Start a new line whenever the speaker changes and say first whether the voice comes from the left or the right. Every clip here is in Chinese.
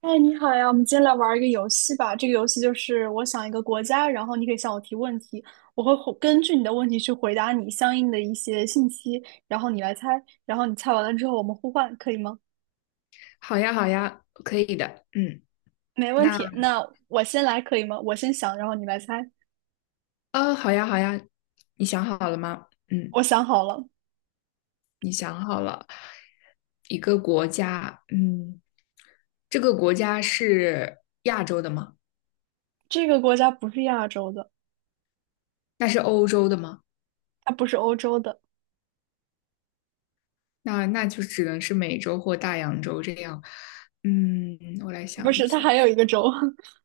right: 哎，你好呀，我们今天来玩一个游戏吧。这个游戏就是我想一个国家，然后你可以向我提问题，我会回根据你的问题去回答你相应的一些信息，然后你来猜，然后你猜完了之后我们互换，可以吗？
left: 好呀，好呀，可以的。嗯，
right: 没问
left: 那
right: 题。那我先来可以吗？我先想，然后你来猜。
left: 好呀，好呀，你想好了吗？嗯，
right: 我想好了，
left: 你想好了，一个国家，嗯，这个国家是亚洲的吗？
right: 这个国家不是亚洲的，
left: 那是欧洲的吗？
right: 它不是欧洲的，
left: 那就只能是美洲或大洋洲这样。嗯，我来
right: 不
left: 想一
right: 是，它
left: 下。
right: 还有一个洲。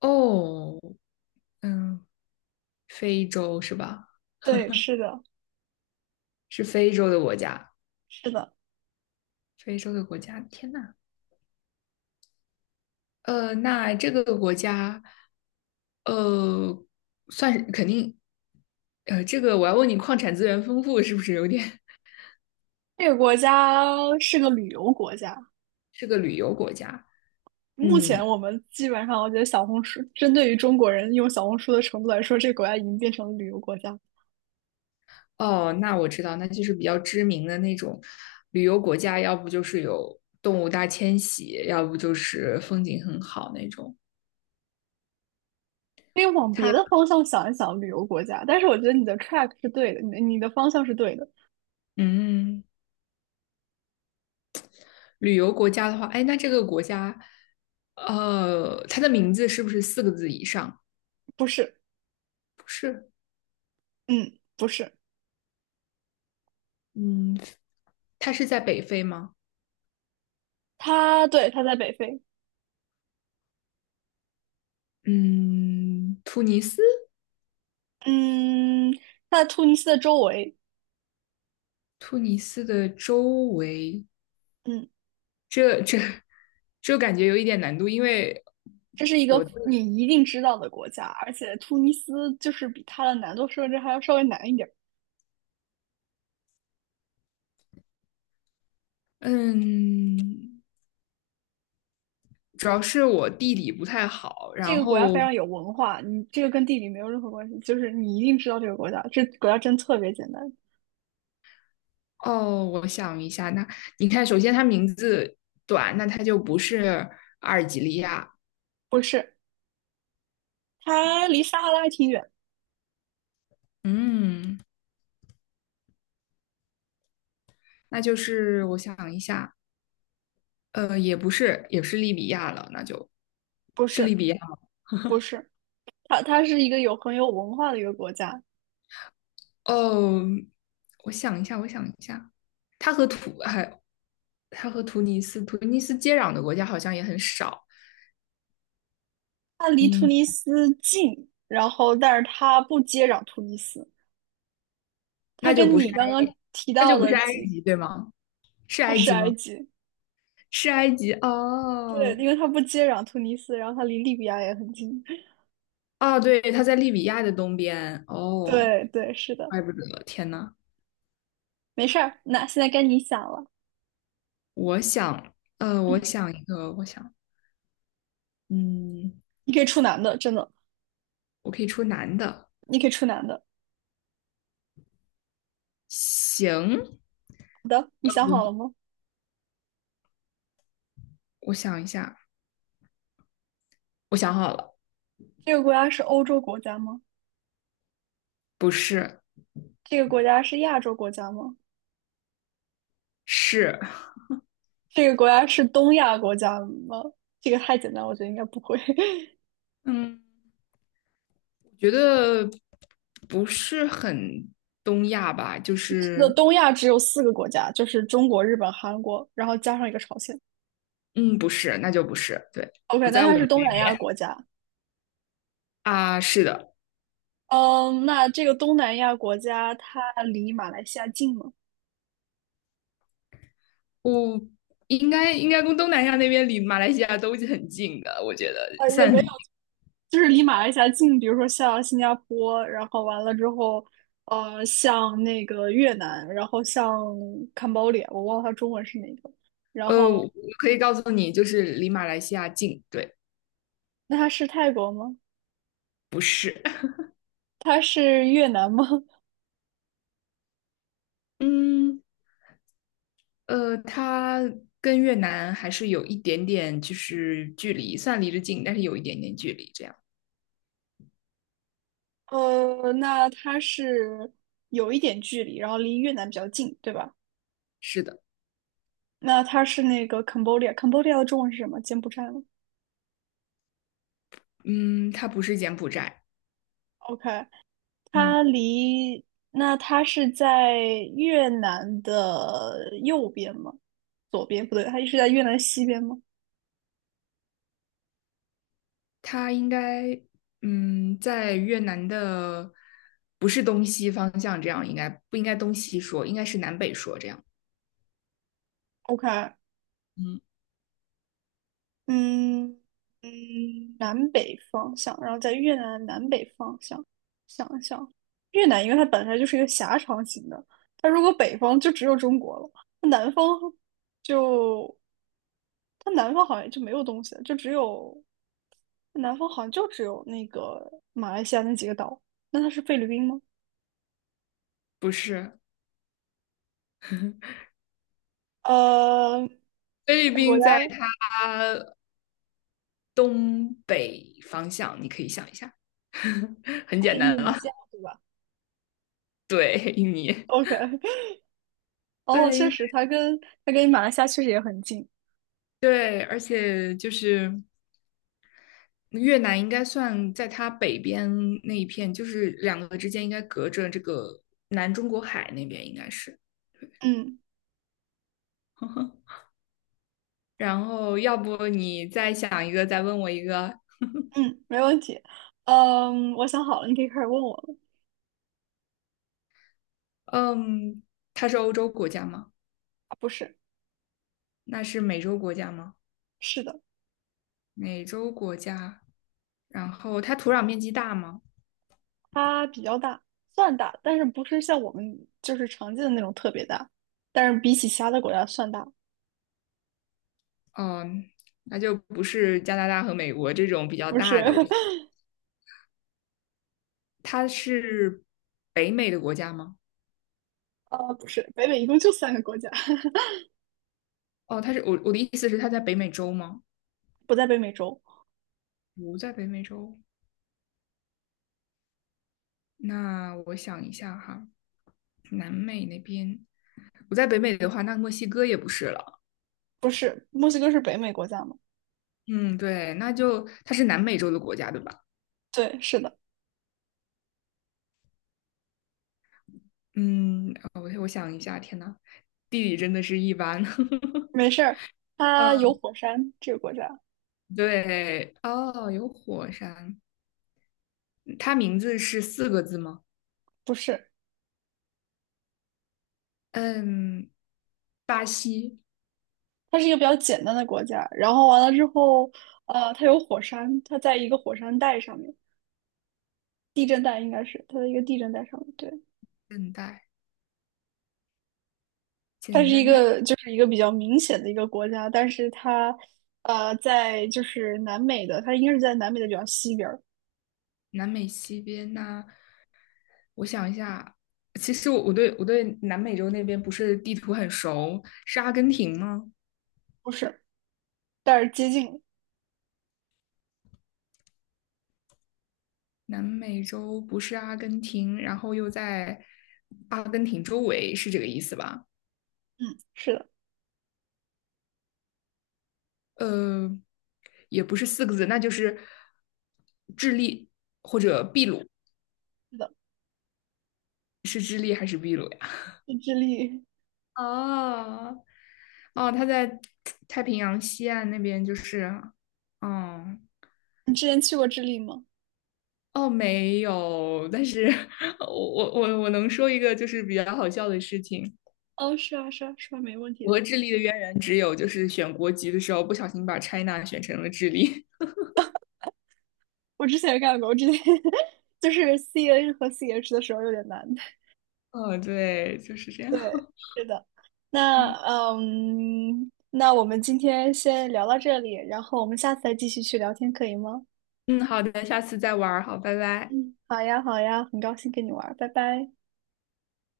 left: 哦，嗯，非洲是吧？
right: 对，是的，
left: 是非洲的国家，
right: 是的，
left: 非洲的国家。天呐，那这个国家呃，算是肯定，这个我要问你，矿产资源丰富是不是有点
right: 这个国家是个旅游国家。
left: 是个旅游国家？
right: 目前
left: 嗯，
right: 我们基本上，我觉得小红书针对于中国人用小红书的程度来说，这个国家已经变成了旅游国家。
left: 哦，那我知道，那就是比较知名的那种旅游国家，要不就是有动物大迁徙，要不就是风景很好那种。
right: 可以往别
left: 它，
right: 的方向想一想，旅游国家。但是我觉得你的 track 是对的，你的方向是对的，
left: 嗯，旅游国家的话，哎，那这个国家，它的名字是不是四个字以上？
right: 不是，
left: 不是，
right: 嗯，不是。
left: 嗯，它是在北非吗？
right: 它对，它在北非，
left: 嗯，突尼斯。
right: 嗯，它在突尼斯的周围，
left: 突尼斯的周围，
right: 嗯，
left: 这这感觉有一点难度，因为
right: 这是一个你一定知道的国家，而且突尼斯就是比它的难度设置还要稍微难一点。
left: 嗯，主要是我地理不太好。
right: 这
left: 然
right: 个国家非
left: 后
right: 常有文化，你这个跟地理没有任何关系，就是你一定知道这个国家，这国家真特别简单。
left: 哦，我想一下，那你看，首先它名字短，那它就不是阿尔及利亚，
right: 不是，它离撒哈拉挺远，
left: 嗯，那就是我想一下，也不是，也是利比亚了，那就
right: 不
left: 是利
right: 是，
left: 比亚吗。
right: 不是，它是一个有很有文化的一个国家，
left: 哦，我想一下，我想一下，它和土还它和突尼斯，突尼斯接壤的国家好像也很少。
right: 它离突
left: 嗯，
right: 尼斯近，然后但是它不接壤突尼斯，它
left: 那就
right: 跟
left: 不是
right: 你刚
left: 埃，
right: 刚提
left: 那
right: 到
left: 就不
right: 的
left: 是埃
right: 几，
left: 及，对吗？是
right: 它
left: 埃
right: 是
left: 及
right: 埃
left: 吗？
right: 及，
left: 是埃及
right: 对，
left: 哦
right: 因为它不接壤突尼斯，然后它离利比亚也很近，
left: 哦，对，它在利比亚的东边哦，
right: 对对，是的，
left: 怪不得，天呐，
right: 没事儿，那现在该你想了，嗯，
left: 我想，嗯，
right: 你可以出男的，真的，
left: 我可以出男的，
right: 你可以出男的。
left: 行，
right: 好的，你想好了吗？
left: 我想一下，我想好了，
right: 这个国家是欧洲国家吗？
left: 不是，
right: 这个国家是亚洲国家吗？
left: 是，
right: 这个国家是东亚国家吗？这个太简单，我觉得应该不会。
left: 嗯，我觉得不是很东亚吧，就
right: 那
left: 是
right: 东亚只有四个国家，就是中国、日本、韩国，然后加上一个朝鲜。
left: 嗯，不是，那就不是，对，
right: OK，
left: 不
right: 那
left: 在我
right: 它
left: 们
right: 是东
left: 那
right: 南亚
left: 边
right: 国家。
left: 啊。是的，
right: 嗯，那这个东南亚国家它离马来西亚近吗？
left: 我应该跟东南亚那边离马来西亚都是很近的，我觉得
right: 啊，也
left: 算
right: 没
left: 很近
right: 就是离马来西亚近，比如说像新加坡，然后完了之后，像那个越南，然后像 Cambodia，我忘了它中文是哪个。然后，
left: 我可以告诉你，就是离马来西亚近。对，
right: 那它是泰国吗？它是越南吗？
left: 嗯，它跟越南还是有一点点就是距离，算离着近，但是有一点点距离。这样，
right: 那它是有一点距离，然后离越南比较近，对吧？
left: 是的，
right: 那它是那个 Cambodia，Cambodia 的中文是什么？柬埔寨吗
left: 嗯，它不是柬埔寨，
right: ？OK，
left: 嗯。
right: 它离，那它是在越南的右边吗？左边不对，它是在越南西边吗
left: 它应该嗯，在越南的不是东西方向，这样应该不应该东西说，应该是南北说这样。
right: ？OK，
left: 嗯，
right: 嗯嗯，南北方向，然后在越南的南北方向，想一想，越南因为它本来就是一个狭长型的，它如果北方就只有中国了，那南方就它南方好像就没有东西了，就只有南方好像就只有那个马来西亚那几个岛，那它是菲律宾吗？
left: 不是，
right: 呃，
left: 菲律
right: 这个国
left: 宾
right: 家
left: 在它东北方向，你可以想一下，很
right: 它是
left: 简
right: 印
left: 单
right: 度
left: 了。
right: 尼西亚，对吧
left: 对，印尼，
right: ？OK，哦，
left: 对，因
right: 确
left: 为
right: 实，它跟马来西亚确实也很近。
left: 对，而且就是越南应该算在它北边那一片，就是两个之间应该隔着这个南中国海那边，应该是。
right: 嗯
left: 然后要不你再想一个，再问我一个。
right: 嗯，没问题。嗯，我想好了，你可以开始问我了。
left: 嗯，它是欧洲国家吗？
right: 啊不是，
left: 那是美洲国家吗？
right: 是的，
left: 美洲国家。然后它土壤面积大吗？
right: 它比较大，算大，但是不是像我们就是常见的那种特别大，但是比起其他的国家算大。
left: 嗯，那就不是加拿大和美国这种比较
right: 不是，
left: 大的。我它是北美的国家吗？
right: 不是，北美一共就三个国家，
left: 哦，它是我的意思是它在北美洲吗？
right: 不在北美洲。
left: 不在北美洲。那我想一下哈，南美那边不在北美的话，那墨西哥也不是了。
right: 不是，墨西哥是北美国家吗？
left: 嗯，对，那就它是南美洲的国家，对吧？
right: 对，是的，
left: 嗯，我想一下，天呐，地理真的是一般。
right: 没事儿。它
left: 嗯，
right: 有火山，这个国家。
left: 对，哦，有火山，它名字是四个字吗？
right: 不是，
left: 嗯，巴西，
right: 它是一个比较简单的国家。然后完了之后，它有火山，它在一个火山带上面，地震带应该是它的一个地震带上面。对，
left: 现带，
right: 它是
left: 简
right: 一
left: 单的
right: 个就是一个比较明显的一个国家，但是它在就是南美的，它应该是在南美的比较西边儿，
left: 南美西边呐、我想一下，其实我对南美洲那边不是地图很熟，是阿根廷吗？
right: 不是，但是接近
left: 南美洲不是阿根廷，然后又在阿根廷周围，是这个意思吧？
right: 嗯，是的，
left: 呃，也不是四个字，那就是智利或者秘鲁，
right: 是的，
left: 是智利还是秘鲁呀？
right: 是智利。
left: 哦，哦，他在太平洋西岸那边，就是，嗯，
right: 你之前去过智利吗？
left: 哦，没有，但是 我能说一个就是比较好笑的事情，
right: 哦，是啊，是啊，是啊，没问
left: 我
right: 题。
left: 和智利的渊源只有就是选国籍的时候不小心把 China 选成了智利。
right: 我之前也干过，我之前 就是 CN 和 CH 的时候有点难。
left: 哦，对，就是这样。
right: 对，是的。那
left: 嗯
right: 嗯，那我们今天先聊到这里，然后我们下次再继续去聊天，可以吗？
left: 嗯，好的，下次再玩儿，好，拜拜。
right: 嗯，好呀，好呀，很高兴跟你玩儿，拜拜。